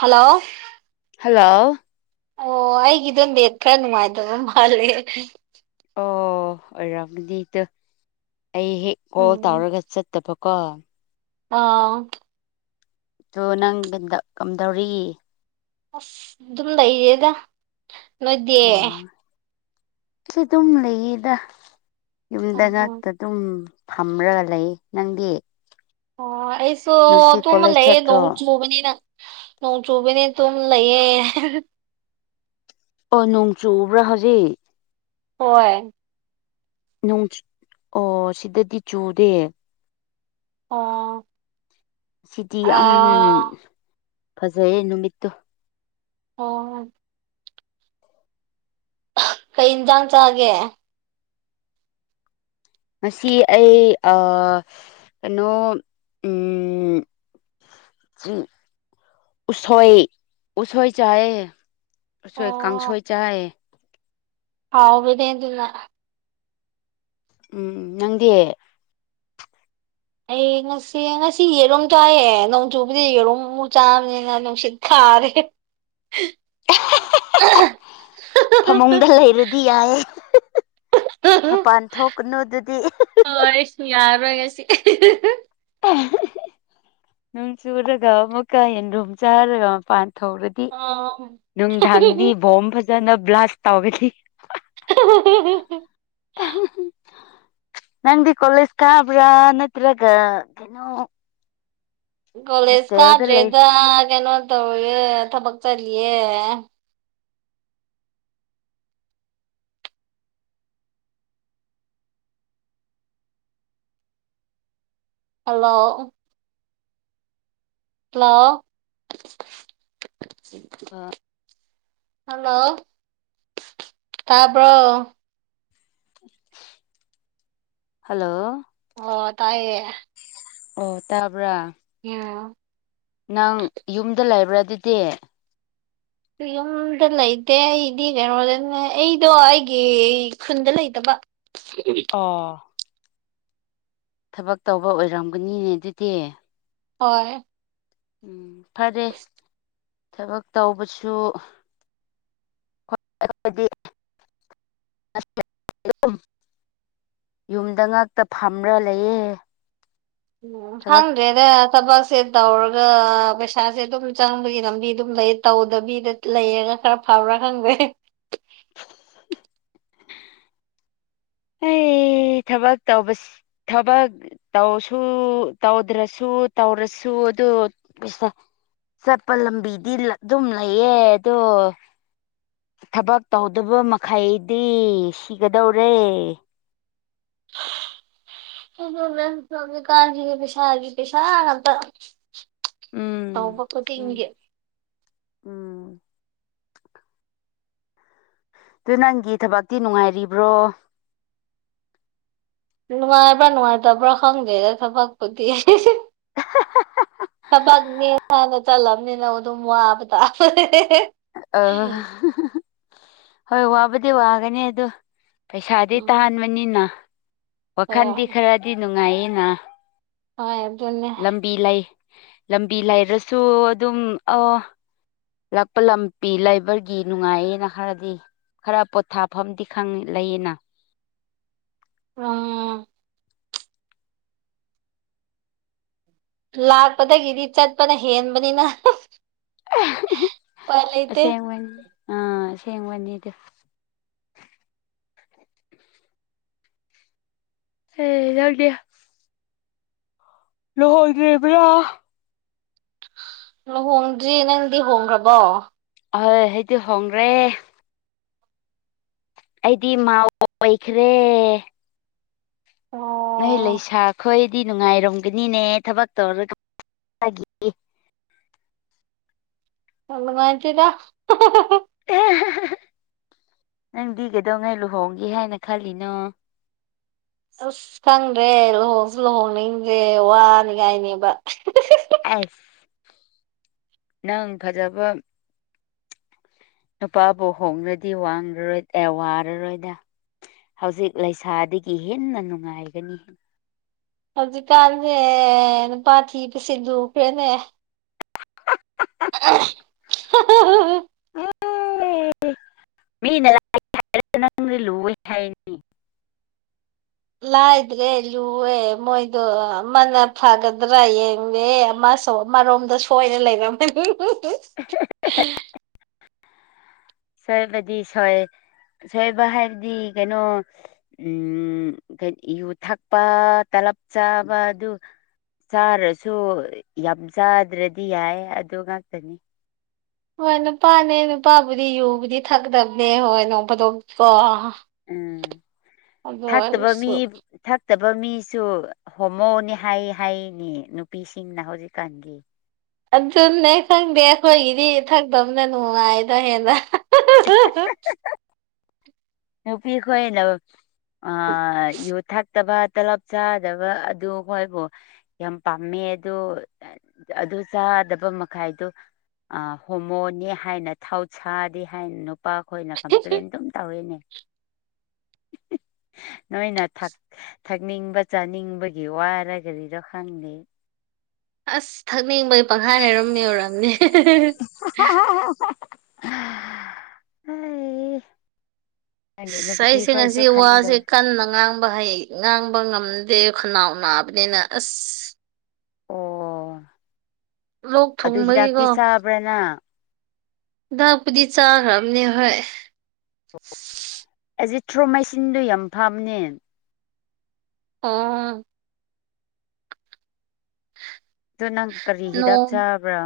hello hello ꯑꯣ ꯑꯩꯒꯤꯗꯣ net ꯈꯔ ꯅꯨꯡꯉꯥꯏꯇꯕ ꯃꯥꯜꯂꯦ ꯑꯣ ꯑꯣꯏꯔꯝꯒꯅꯤꯗꯨ ꯑꯩ ꯍꯦꯛ ꯀꯣꯜ ꯎꯝ ꯇꯧꯔꯒ ꯆꯠꯇꯕꯀꯣ ꯑꯥ ꯑꯗꯨ ꯅꯪ ꯍꯟꯗꯛ ꯀꯝꯗꯧꯔꯤ ꯑꯁ ꯑꯗꯨꯝ ꯂꯩꯌꯦꯗ ꯅꯣꯏꯗꯤ ꯑꯣ ꯑꯩꯁꯨ ꯑꯗꯨꯝ ꯂꯩꯌꯦꯗ ꯌꯨꯝꯗ ꯑꯣ ꯑꯣ ꯅꯠꯇ ꯑꯗꯨꯨꯝ ꯐꯝꯔꯒ ꯂꯩ ꯅꯪꯗꯤ ꯑꯣ ꯑꯩꯁꯨ ꯉꯁꯤ ꯇꯨꯝꯃ ꯀꯣꯂꯦꯖ ꯂꯩꯌꯦ ꯆꯠꯇ꯭ꯔꯣ ꯅꯣꯡ ꯆꯨꯕꯅꯤꯅ ꯅꯣꯡ ꯆꯨꯕꯅꯦ ꯇꯨꯝ ꯂꯩꯌꯦ ꯑꯣ ꯅꯣꯡ ꯆꯨꯕ꯭ꯔꯥ ꯍꯧꯖꯤꯛ ꯍꯣꯏ ꯅꯣꯡ ꯑꯣ ꯁꯤꯗꯗꯤ ꯆꯨꯗꯦ ꯑꯣ ꯁꯤꯗꯤ ꯌꯥꯝ ꯑꯥ ꯐꯖꯩꯌꯦ ꯅꯨꯃꯤꯠꯇꯣ ꯑꯣ ꯀꯩ ꯌꯦꯟꯖꯥꯡ ꯆꯥꯒꯦ ꯉꯁꯤ ꯑꯩ ꯑꯥ ꯀꯩꯅꯣ ꯎꯝ ꯎꯁꯣꯏ ꯎꯁꯣꯏ ꯆꯥꯢꯌꯦ ꯎꯁꯣꯏ ꯑꯣ ꯀꯥꯡꯁꯣꯏ ꯆꯥꯏꯌꯦ ꯍꯥꯎꯕꯅꯦ ꯑꯗꯨꯅ ꯎꯝ ꯅꯪꯗꯤ ꯑꯩ ꯉꯁꯤ ꯉꯁꯤ ꯌꯦꯔꯨꯝ ꯆꯥꯏꯌꯦ ꯅꯣꯡ ꯆꯨꯕꯗꯤ ꯌꯦꯔꯨꯝ ꯑꯃꯨꯛ ꯆꯥꯕꯅꯤꯅ ꯅꯨꯡꯁꯤꯠ ꯀꯥꯔꯦ ꯐꯃꯨꯡꯗ ꯂꯩꯔꯗꯤ ꯌꯥꯏꯌꯦ ꯃꯄꯥꯟ ꯊꯣꯛꯀꯅꯨ ꯑꯗꯨꯗꯤ ꯍꯣꯏ ꯑꯩꯁꯨ ꯌꯥꯔꯔꯣꯏ ꯉꯁꯤ [unintelligible] ꯅꯣꯡ ꯆꯨꯔꯒ ꯑꯃꯨꯛꯀ ꯌꯦꯟꯔꯨꯝ ꯆꯥꯔꯒ ꯃꯄꯥꯟ ꯊꯣꯛꯔꯗꯤ ꯑꯣ ꯅꯨꯡꯗꯥꯡꯗꯤ ꯕꯣꯝ ꯐꯖꯅ ꯕ꯭ꯂꯥꯁ ꯇꯧꯒꯅꯤ [unintelligible] [unintelligible] ꯅꯪꯗꯤ ꯀꯣꯂꯦꯖ ꯀꯕ꯭ꯔꯥ ꯅꯠꯇ꯭ꯔꯒ ꯀꯩꯅꯣ ꯀꯣꯂꯦꯖ ꯍꯣꯁꯇꯦꯜꯗ ꯂꯩ ꯀꯥꯗ꯭ꯔꯦꯗ ꯀꯩꯅꯣ ꯇꯧꯋꯦ ꯊꯕꯛ ꯆꯠꯂꯤꯌꯦ ꯍꯜꯂꯣ ꯍꯜꯂꯣ ꯑ ꯍꯜꯂꯣ ꯇꯥꯄ ꯍꯜꯂꯣ ꯑꯣ ꯇꯥꯏꯌꯦ ꯑꯣ ꯇꯥꯕ ꯑꯣꯝ ꯅꯪ ꯌꯨꯝꯗ ꯂꯩꯕ꯭ꯔꯥ ꯑꯗꯨꯗꯤ ꯌꯨꯝꯗ ꯂꯩꯇꯦ ꯑꯩꯗꯤ ꯀꯩꯅꯣꯗ ꯑꯩꯗꯣ ꯑꯩꯒꯤ ꯈꯨꯟꯗ ꯂꯩꯇꯕ ꯁꯤ ꯑꯥ ꯊꯕꯛ ꯇꯧꯕ ꯑꯣꯏꯔꯝꯒꯅꯤꯅꯦ ꯑꯗꯨꯗꯤ ꯍꯣꯏ ꯎꯝ ꯐꯔꯦ ꯊꯕꯛ ꯇꯧꯕꯁꯨ [unintelligible] ꯌꯨꯝꯗ ꯉꯛꯇ ꯐꯝꯔꯥ ꯂꯩꯌꯦꯦ ꯎꯝ ꯐꯪ ꯇꯦꯗ ꯊꯕꯛꯁꯦ ꯇꯧꯔꯒ ꯄꯩꯁꯥꯁꯦ ꯑꯗꯨꯝ ꯆꯪꯕꯒꯤ ꯂꯝꯕꯤ ꯑꯗꯨꯝ ꯂꯩ ꯇꯧꯗꯕꯤꯗ ꯂꯩꯔꯒ ꯈꯔ ꯐꯕ꯭ꯔꯥ ꯈꯪꯗꯦ ꯑꯩ ꯊꯕꯛ ꯇꯧꯕ ꯊꯕꯛ ꯇꯧꯁꯨ ꯇꯧꯗ꯭ꯔꯁꯨ ꯇꯧꯔꯁꯨ ꯑꯗꯨ ꯆꯠꯄ ꯂꯝꯕꯤꯗꯤ ꯑꯗꯨꯝ ꯂꯩꯌꯦ ꯑꯗꯣ ꯊꯕꯛ ꯇꯧꯗꯕ ꯃꯈꯩꯗꯤ ꯁꯤꯒꯗꯧꯔꯦ ꯁ꯭ꯃꯃꯤꯀꯥꯟꯖꯤꯒꯤ ꯄꯁꯥ ꯄꯦꯁꯥꯅ ꯎꯝ ꯁꯤ ꯎꯝ ꯑꯗꯨ ꯅꯪꯒꯤ ꯊꯕꯛꯇꯤ ꯅꯨꯡꯉꯥꯏꯔꯤꯕ꯭ꯔꯣ ꯅꯨꯡꯉꯥꯏꯕ꯭ꯔꯥ ꯅꯨꯡꯉꯥꯏꯇꯕ꯭ꯔꯥ ꯈꯪꯗꯦꯗ ꯊꯕꯛꯄꯨꯗꯤ ꯊꯕꯛꯅꯦ ꯍꯥꯟꯅ ꯆꯠꯂꯕꯅꯤꯅ ꯑꯗꯨꯝ ꯋꯥꯕ ꯇꯥꯄ ꯑ ꯍꯣꯏ ꯋꯥꯕꯨꯗꯤ ꯋꯥꯒꯅꯤ ꯑꯣ ꯄꯩꯁꯥꯗꯤ ꯎꯝ ꯇꯥꯍꯟꯕꯅꯤꯅ ꯋꯥꯈꯜꯗꯤ ꯍꯣꯏ ꯈꯔꯗꯤ ꯅꯨꯡꯉꯥꯏꯌꯦꯅ ꯍ ꯂꯝꯕꯤ ꯂꯩ ꯂꯝꯕꯤ ꯂꯩꯔꯁꯨ ꯑꯗꯨꯝ ꯑ ꯂꯥꯛꯄ ꯂꯝ ꯄ ꯂꯩꯕꯔꯒꯤ ꯅꯨꯡꯉꯥꯏꯌꯦꯅ ꯈꯔꯗꯤ ꯈꯔ ꯄꯣꯊꯥꯐꯝꯗꯤ ꯂꯩꯌꯦꯅ ꯎꯝ ꯂꯥꯛꯄꯗꯒꯤꯗꯤ ꯆꯠꯄꯅ ꯍꯦꯟꯕꯅꯤꯅ ꯎꯄꯥꯏ ꯂꯩꯇꯦ ꯑꯁꯦꯡꯕꯅꯤ ꯑꯥ ꯑꯁꯦꯡꯕꯅꯤ ꯑꯗꯨ ꯍ ꯌꯥꯠꯗꯌꯥ ꯂꯨꯍꯧꯗ꯭ꯔꯤꯕ꯭ꯔꯥ ꯂꯨꯍꯣꯡꯗ꯭ꯔꯤ ꯅꯪꯗꯤ ꯍꯣꯡꯈ꯭ꯔꯕꯣ ꯑ ꯍꯥꯏꯗꯤ ꯍꯣꯡ ꯔꯦ ꯑꯩꯗꯤ ꯃꯥꯎ ꯑꯣꯏꯈ꯭ꯔꯦ ꯅꯣꯏ ꯑꯣ ꯂꯩꯁꯥꯈꯣꯏꯗꯤ ꯅꯨꯡꯉꯥꯏꯔꯝꯒꯅꯤꯅꯦ ꯊꯕꯛ ꯇꯧꯔꯒ ꯃꯥꯒꯤ ꯑ ꯃꯥꯏꯆꯔ ꯅꯪꯗꯤ ꯀꯩꯗꯧꯉꯩ ꯂꯨꯍꯣꯡꯒꯦ ꯍꯥꯏꯅ ꯈꯜꯂꯤꯅꯣ ꯑꯁ ꯈꯪꯗ꯭ꯔꯦ ꯂꯨꯍꯣꯡꯁꯨ ꯂꯨꯍꯣꯡꯅꯤꯡꯗ꯭ꯔꯦ ꯋꯥꯅꯤꯡꯉꯥꯏꯅꯦꯕ ꯑꯁ ꯅꯪ ꯐꯖꯕ ꯅꯨꯄꯥꯕꯨ ꯍꯣꯡꯡꯂꯗꯤ ꯋꯥꯡꯉꯔꯣꯏ ꯑꯦ ꯋꯥꯔꯔꯣꯏꯗ ꯍꯧꯖꯤꯛ ꯂꯩꯁꯥꯗꯒꯤ ꯍꯦꯟꯅ ꯅꯨꯡꯉꯥꯏꯒꯅꯤ ꯍꯧꯖꯤꯛꯀꯜꯅꯦꯦ ꯅꯨꯄꯥꯊꯤꯕ ꯁꯤꯗꯈ꯭ꯔꯦꯅꯦ ꯑ [unintelligible] ꯃꯤꯅ ꯂꯥꯛ ꯍꯥꯏꯔꯒ ꯅꯪꯗꯤ ꯂꯨꯒ ꯍꯥꯏꯅꯤ ꯂꯥꯏꯗ꯭ꯔꯦ ꯂꯨꯑꯦ ꯃꯣꯏꯗꯣ ꯑꯃꯅ ꯐꯒꯗ꯭ꯔꯥ ꯌꯦꯡꯉꯦ ꯑꯃ ꯁ ꯃꯔꯣꯝꯗ ꯁꯣꯏꯔ ꯂꯩꯔꯝꯃꯦ ꯁꯣꯏꯕꯗꯤ ꯁꯣꯏ ꯁꯣꯏꯕ ꯍꯥꯏꯕꯗꯤ ꯀꯩꯅꯣ ꯎꯝ ꯀꯩ ꯌꯨ ꯊꯛꯄ ꯇꯂꯞ ꯆꯥꯕ ꯑꯗꯨ ꯆꯥꯔꯁꯨ ꯌꯥꯝ ꯆꯥꯗ꯭ꯔꯗꯤ ꯌꯥꯏ ꯑꯗꯨ ꯉꯥꯛꯇꯅꯤ ꯍꯣꯏ ꯅꯨꯄꯥꯅꯦ ꯅꯨꯄꯥꯕꯨꯗꯤ ꯌꯨꯕꯨꯗꯤ ꯊꯛꯀꯗꯕꯅꯦ ꯍꯣꯏ ꯅꯣꯡ ꯐꯗꯣꯛ ꯀꯣ ꯎꯝ ꯊꯛꯇꯕ ꯃꯤ ꯑꯣꯏꯔꯁꯨ ꯊꯛꯇꯕ ꯃꯤꯁꯨ ꯍꯣꯃꯣꯅꯤ ꯍꯥꯏ ꯍꯥꯏꯅꯤ ꯅꯨꯄꯤꯁꯤꯡꯅ ꯍꯧꯖꯤꯛꯀꯥꯟꯒꯤ ꯑꯗꯨꯅꯦ ꯈꯪꯗꯦ ꯑꯩꯈꯣꯏꯒꯤꯗꯤ ꯊꯛꯇꯕꯅ ꯅꯨꯡꯉꯥꯏꯗ ꯍꯦꯟꯅ [unintelligible] ꯅꯨꯄꯤꯈꯣꯏꯅꯕ ꯑ ꯌꯨꯠ ꯊꯛꯇꯕ ꯇꯂꯞ ꯆꯥꯗꯕ ꯑꯗꯨꯈꯣꯏꯕꯨ ꯌꯥꯝ ꯄꯥꯝꯃꯦ ꯑꯗꯨ ꯑꯗꯨ ꯆꯥꯗꯕ ꯃꯈꯥꯏꯗꯣ ꯑꯥ ꯍꯣꯃꯣꯅꯤ ꯍꯥꯏꯅ ꯊꯥꯎꯁꯥꯗꯦ ꯍꯥꯏꯅ ꯅꯨꯄꯥ ꯈꯣꯏꯅ ꯀꯝꯄ꯭ꯂꯦꯟ ꯑꯗꯨꯝ ꯇꯧꯋꯤꯅꯦ ꯅꯣꯏꯅ ꯊꯥꯛ ꯊꯛꯅꯤꯡꯕ ꯆꯥꯅꯤꯡꯕꯒꯤ ꯋꯥꯔ ꯒꯔꯤꯅꯣ ꯈꯪꯗꯦ ꯑꯁ ꯊꯛꯅꯤꯡꯕꯩ ꯄꯪꯍꯥꯏ ꯍꯥꯏꯔꯝꯃꯤ ꯑꯣꯏ [unintelligible] ꯑꯩ ꯈꯪꯗꯦ ꯑꯁ ꯅꯨꯄꯤ ꯑꯩꯁꯦ ꯉꯁꯤ ꯈꯣꯏꯁꯨ ꯈꯟ ꯋꯥꯁꯦ [unintelligible] ꯀꯟꯅ ꯉꯥꯡꯕ ꯍꯩ ꯉꯥꯡꯕ ꯉꯝꯗꯦ ꯈꯅꯥꯎ ꯅꯥꯕꯅꯤꯅ ꯑꯁ ꯑꯣ ꯂꯣꯛ ꯑꯗꯨ ꯍꯤꯗꯥꯛꯇꯤ ꯊꯨꯡꯕꯒꯤꯀꯣ ꯆꯥꯕ꯭ꯔꯥ ꯅꯪ ꯗꯥꯛꯄꯨꯗꯤ ꯆꯥꯈ꯭ꯔꯝꯅꯦ ꯍꯣꯏ ꯑꯦꯖꯤꯊ꯭ꯔꯣ ꯃꯦꯆꯟꯗꯣ ꯌꯥꯝ ꯐꯥꯝꯅꯦ ꯑꯣ ꯑꯗꯣ ꯅꯪ ꯀꯔꯤ ꯍꯤꯗꯥꯛ ꯅꯣꯡ ꯆꯥꯕ꯭ꯔꯣ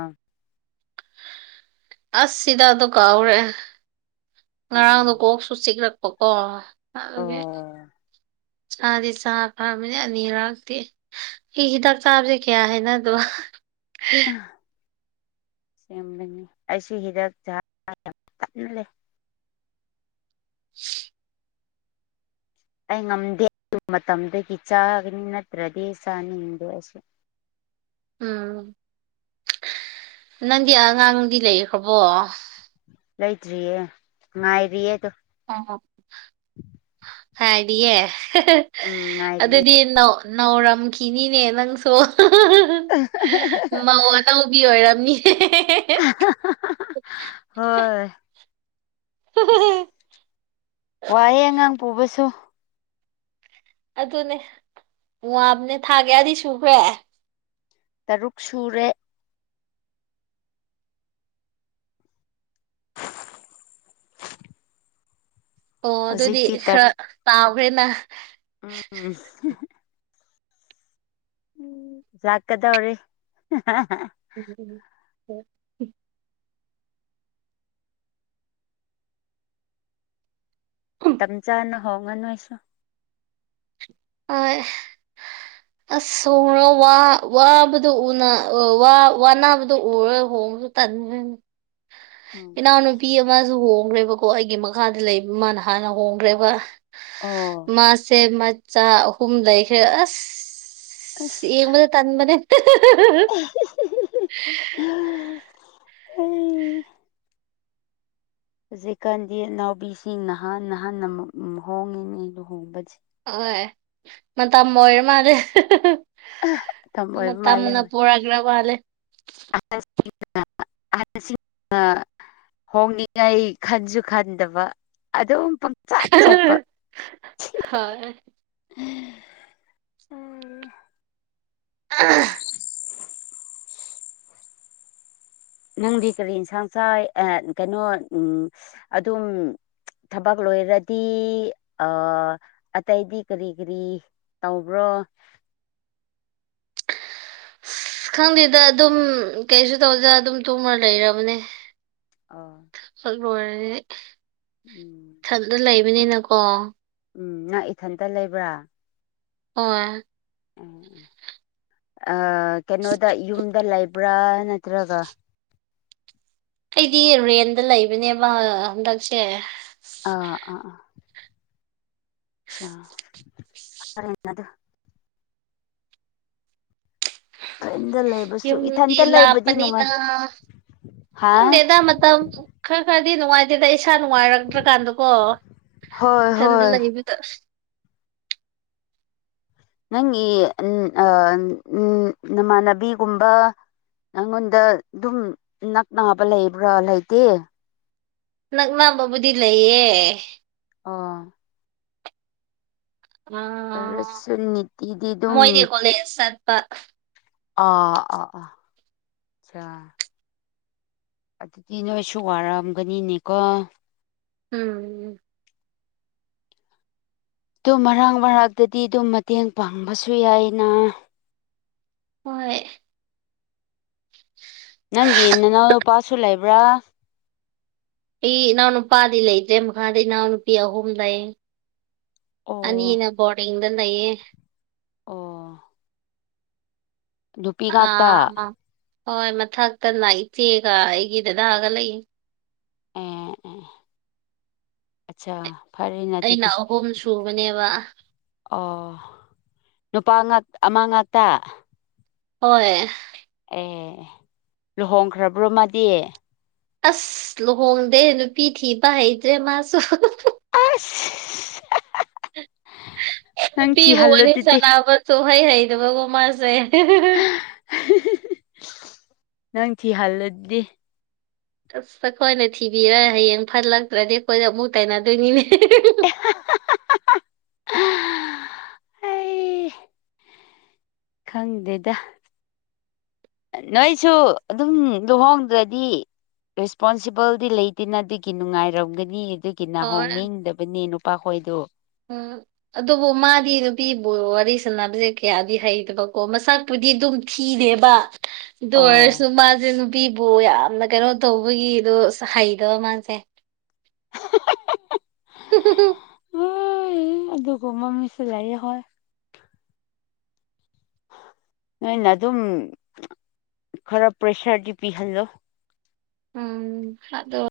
ꯑꯁ ꯍꯤꯗꯥꯛꯗꯣ ꯀꯥꯎꯔꯦ ꯉꯔꯥꯡꯗꯣ ꯑꯣ ꯀꯣꯛꯁꯨ ꯆꯤꯛꯂꯛꯄꯀꯣ ꯑꯗꯨ ꯑꯣ ꯆꯥꯗꯤ ꯆꯥ ꯐꯥꯝꯃꯤꯅꯦ ꯑꯅꯤꯔꯛꯇꯤ ꯑꯩ ꯍꯤꯗꯥꯛ ꯆꯥꯕꯖꯦ ꯀꯌꯥ ꯍꯥꯏꯅꯗꯕ ꯁꯦꯝꯕꯅꯤ ꯑꯩꯁꯨ ꯍꯤꯗꯥꯛ ꯆꯥ ꯌꯥꯝ ꯇꯟꯂꯦ [unintelligible] ꯑꯩ ꯉꯝꯗꯦ ꯑꯗꯨ ꯃꯇꯝꯗꯨꯗꯒꯤ ꯆꯥꯒꯅꯤ ꯅꯠꯇ꯭ꯔꯗꯤ ꯆꯥꯅꯤꯡꯗꯦ ꯑꯩꯁꯨ ꯎꯝ ꯅꯪꯗꯤ ꯑꯉꯥꯡꯗꯤ ꯂꯩꯈ꯭ꯔꯕꯣ ꯂꯩꯇ꯭ꯔꯤꯌꯦ ꯉꯥꯏꯔꯤꯌꯦꯗꯣ ꯑꯝ ꯍꯥꯏꯗꯤꯌꯦ ꯎꯝ [unintelligible] ꯉꯥꯏꯔꯤꯌꯦ ꯑꯗꯨꯗꯤ ꯅꯧ ꯅꯥꯎꯔꯝꯈꯤꯅꯤꯅꯦ ꯅꯪꯁꯨ [unintelligible] ꯃꯧ ꯑꯅꯧꯕꯤ ꯑꯣꯏꯔꯝꯅꯤ [unintelligible] [unintelligible] ꯍꯣꯏ ꯋꯥꯍꯦ ꯑꯉꯥꯡ ꯄꯨꯕꯁꯨ ꯑꯗꯨꯅꯦ ꯋꯥꯕꯅꯦ ꯊꯥꯒꯌꯥꯗꯤ ꯁꯨꯈ꯭ꯔꯦ ꯇꯔꯨꯛ ꯁꯨꯔꯦ ꯑꯣ ꯑꯗꯨꯗꯤ ꯍꯧꯖꯤꯛꯇꯤ ꯈꯔ ꯇꯔꯨꯛ ꯇꯥꯎꯈ꯭ꯔꯦꯅ [inaudible] ꯆꯀꯗꯧꯔꯤ [unintelligible] ꯃꯇꯝ ꯆꯥꯅ ꯍꯣꯡꯉꯣ ꯅꯣꯏꯁꯨ ꯍꯣꯏ [inaudible] ꯑꯁ ꯍꯣꯡꯉꯣ ꯋꯥ ꯋꯥꯕꯗꯨ ꯎꯅ ꯑꯣ ꯋꯥ ꯋꯥꯅꯥꯕꯗꯨ ꯎꯔꯣꯏ ꯍꯣꯡꯉ ꯇꯟꯒꯔꯦꯅꯦ ꯎꯝ ꯏꯅꯥꯎꯅꯨꯄꯤ ꯑꯃꯁꯨ ꯍꯣꯡꯈ꯭ꯔꯦꯕ ꯀꫭ ꯑꯩꯒꯤ ꯃꯈꯥꯗ ꯂꯩꯕ ꯃꯥꯅ ꯍꯥꯟꯅ ꯍꯣꯡꯈ꯭ꯔꯦꯕ ꯑꯣ ꯃꯥꯁꯦ ꯃꯆꯥ ꯑꯍꯨꯝ ꯂꯩꯈ꯭ꯔꯦ ꯑꯁ ꯑꯁ ꯌꯦꯡꯕꯗ ꯇꯟꯕꯅꯦ [unintelligible] [unintelligible] ꯑꯩ ꯍꯧꯖꯤꯛꯀꯥꯟꯗꯤ ꯏꯅꯥꯎꯄꯤꯁꯤꯡꯅ ꯍꯥꯟ ꯍꯥꯟ ꯑꯃꯨꯛ ꯍꯣꯡꯉꯤꯅꯦ ꯂꯨꯍꯣꯡꯕꯖꯦ ꯑꯣ ꯃꯇꯝ ꯑꯣꯏꯔ ꯃꯥꯜꯂꯦ ꯃꯇꯝ ꯑꯣꯏꯕ ꯃꯇꯝꯅ ꯄꯨꯔꯛꯔ ꯃꯥꯂꯦ [inaudible] ꯑꯍꯟꯁꯤꯡꯅ ꯍꯣꯡꯅꯤꯡꯉꯩ ꯈꯟꯁꯨ ꯈꯟꯗꯕ ꯑꯗꯨꯝ ꯆꯠ ꯆꯠꯄ ꯍꯣꯏ ꯎꯝ ꯑꯥ ꯅꯪꯗꯤ ꯀꯔꯤ ꯏꯟꯁꯥꯡ ꯆꯥꯏ ꯑꯦ ꯀꯩꯅꯣ ꯎꯝ ꯑꯗꯨꯝ ꯊꯕꯛ ꯂꯣꯏꯔꯗꯤ ꯑꯥ ꯑꯇꯩꯗꯤ ꯀꯔꯤ ꯀꯔꯤ ꯇꯧꯕ꯭ꯔꯣ ꯑꯁ ꯈꯪꯗꯦꯗ ꯑꯗꯨꯝ ꯀꯩꯁꯨ ꯇꯧꯗꯦ ꯑꯗꯨꯝ ꯇꯨꯝꯔ ꯂꯩꯔꯕꯅꯦ ꯑꯥ [unintelligible] ꯏꯊꯟꯗ ꯂꯩꯕꯅꯤꯅꯀꯣ ꯎꯝ ꯅꯪ ꯏꯊꯟꯇ ꯂꯩꯕ꯭ꯔꯥ ꯑꯣꯏ ꯑ ꯀꯩꯅꯣꯗ ꯌꯨꯝꯗ ꯂꯩꯕ꯭ꯔꯥ ꯅꯠꯇ꯭ꯔꯒ ꯑꯩꯗꯤ ꯔꯦꯟꯗ ꯂꯩꯕꯅꯦꯕ ꯍꯟꯗꯛꯁꯦ ꯑꯥ ꯑꯥ ꯑꯥ ꯑꯁꯥ [unintelligible] ꯐ꯭ꯔꯦꯟꯗ ꯂꯩꯕꯁꯨ ꯌꯨꯝ ꯏꯊꯟꯇ ꯂꯩꯕꯗꯤ ꯅꯨꯡꯉꯥꯏ ꯂꯥꯞꯄꯅꯤꯗ ꯍꯥ ꯈꯪꯗꯦꯗ ꯃꯇꯧ ꯈꯔ ꯈꯔꯗꯤ ꯅꯨꯡꯉꯥꯏꯇꯦꯗ ꯏꯁꯥ ꯅꯨꯡꯉꯥꯏꯔꯛꯇ꯭ꯔꯀꯥꯟꯗꯀꯣ ꯍꯣꯏ ꯏꯊꯟꯗ ꯍꯣꯏ ꯂꯩꯕꯗ ꯅꯪꯒꯤ ꯎ ꯎꯝ ꯅꯃꯥꯟꯅꯕꯤꯒꯨꯝꯕ ꯅꯉꯣꯟꯗ ꯑꯗꯨꯝ ꯅꯛ ꯅꯥꯕ ꯂꯩꯕ꯭ꯔꯥ ꯂꯩꯇꯦ ꯅꯛꯅꯥꯕꯕꯨꯗꯤ ꯂꯩꯌꯦ ꯑꫭ ꯑ ꯔꯁꯨ ꯅꯤꯇꯤꯗꯤ ꯑꯗꯨꯝ ꯃꯣꯏꯗꯤ ꯀꯣꯂꯦꯖ ꯆꯠꯄ ꯑꯥ ꯑꯥ ꯑꯥ ꯑꯆꯥ ꯑꯗꯨꯗꯤ ꯅꯣꯏꯁꯨ ꯋꯥꯔꯝꯒꯅꯤꯅꯦꯀꯣ ꯎꯝ ꯇꯨꯝ ꯃꯔꯥꯛ ꯃꯔꯛꯇꯗꯤ ꯑꯗꯨꯝ ꯃꯇꯦꯡ ꯄꯥꯡꯕꯁꯨ ꯌꯥꯏꯅ ꯍꯣꯏ [inaudible] ꯅꯪꯒꯤ ꯅꯅꯥꯎꯅꯨꯄꯥꯁꯨ ꯂꯩꯕ꯭ꯔꯥ ꯑꯩ ꯏꯅꯥꯎꯅꯨꯄꯥꯗꯤ ꯂꯩꯇꯦ ꯃꯈꯥꯗ ꯏꯅꯥꯎꯅꯨꯄꯤ ꯑꯍꯨꯝ ꯂꯩ ꯑꯣ ꯑꯅꯤꯅ ꯕꯣꯔꯗꯤꯡꯗ ꯂꯩꯌꯦ ꯑꯣ ꯅꯨꯄꯤ ꯉꯥꯛꯇ ꯑꯥ ꯍꯣꯏ ꯃꯊꯛꯇꯅ ꯏꯆꯦꯒ ꯑꯩꯒꯤ ꯗꯥꯗꯥ ꯒ ꯂꯩ ꯑꯦ ꯑꯦ ꯑꯦ ꯑꯆꯥ ꯐꯔꯦꯅ ꯑꯩꯅ ꯑꯗꯨꯗꯤ ꯑꯍꯨꯝ ꯁꯨꯕꯅꯦꯕ ꯑꯣ ꯅꯨꯄꯥ ꯉꯥꯛ ꯑꯃ ꯉꯥꯛꯇ ꯍꯣꯏ ꯑꯦ ꯂꯨꯍꯣꯡꯈ꯭ꯔꯕ꯭ꯔꯣ ꯃꯥꯗꯤ ꯑꯁ ꯂꯨꯍꯣꯡꯗꯦ ꯅꯨꯄꯤ ꯊꯤꯕ ꯍꯩꯇ꯭ꯔꯦ ꯃꯥꯁꯨ ꯑꯁ [unintelligible] ꯅꯪ ꯅꯨꯄꯤꯕꯨ ꯊꯤꯍꯜꯂꯣ ꯋꯥꯔꯤ ꯑꯗꯨꯗꯤ ꯁꯥꯅꯕ ꯁꯨꯡꯍꯩ ꯍꯩꯗꯕꯒꯣ ꯃꯥꯁꯦ [unintelligible] ꯅꯪ ꯊꯤꯍꯜꯂꯗꯤ ꯑꯁ ꯑꯩꯈꯣꯏꯅ ꯊꯤꯕꯤꯔ ꯍꯌꯦꯡ ꯐꯠꯂꯛꯇ꯭ꯔꯗꯤ ꯑꯩꯈꯣꯏꯗ ꯑꯃꯨꯛ ꯇꯥꯏꯅꯗꯣꯏꯅꯤꯅꯦ [unintelligible] ꯑꯩ ꯈꯪꯗꯦꯗ ꯅꯣꯏꯁꯨ ꯑꯗꯨꯝ ꯂꯨꯍꯣꯡꯗ꯭ꯔꯗꯤ ꯔꯦꯁꯄꯣꯟꯁꯤꯕꯜꯗꯤ ꯂꯩꯇꯦꯅ ꯑꯗꯨꯒꯤ ꯅꯨꯡꯉꯥꯏꯔꯝꯒꯅꯤ ꯑꯗꯨ ꯀꯤꯅꯥ ꯍꯣꯏ ꯍꯣꯡꯅꯤꯡꯗꯕꯅꯤ ꯅꯨꯄꯥꯈꯣꯏꯗꯨ ꯎꯝ ꯑꯗꯨꯕꯨ ꯃꯥꯗꯤ ꯅꯨꯄꯤꯕꯨ ꯋꯥꯔꯤ ꯁꯥꯟꯅꯕꯁꯦ ꯀꯌꯥꯗꯤ ꯍꯩꯇꯕꯀꯣ ꯃꯁꯥ ꯨꯄꯨꯗꯤ ꯑꯗꯨꯝ ꯊꯤꯔꯦꯕ ꯗꯨ ꯑꯣꯏꯔꯁꯨ ꯑꯣ ꯃꯥꯁꯦ ꯅꯨꯄꯤꯕꯨ ꯌꯥꯝꯅ ꯀꯩꯅꯣ ꯇꯧꯕꯒꯤꯗꯣ ꯑꯁ ꯍꯩꯇꯕ ꯃꯥꯁꯦ [unintelligible] [unintelligible] [unintelligible] ꯑꯗꯨꯒꯨꯝꯕ ꯃꯤꯁꯨ ꯂꯩꯌꯦ ꯍꯣꯏ ꯅꯣꯏꯅ ꯑꯗꯨꯝ ꯈꯔ ꯄ꯭ꯔꯦꯁꯔꯗꯤ ꯄꯤꯍꯜꯂꯣ ꯎꯝ ꯑ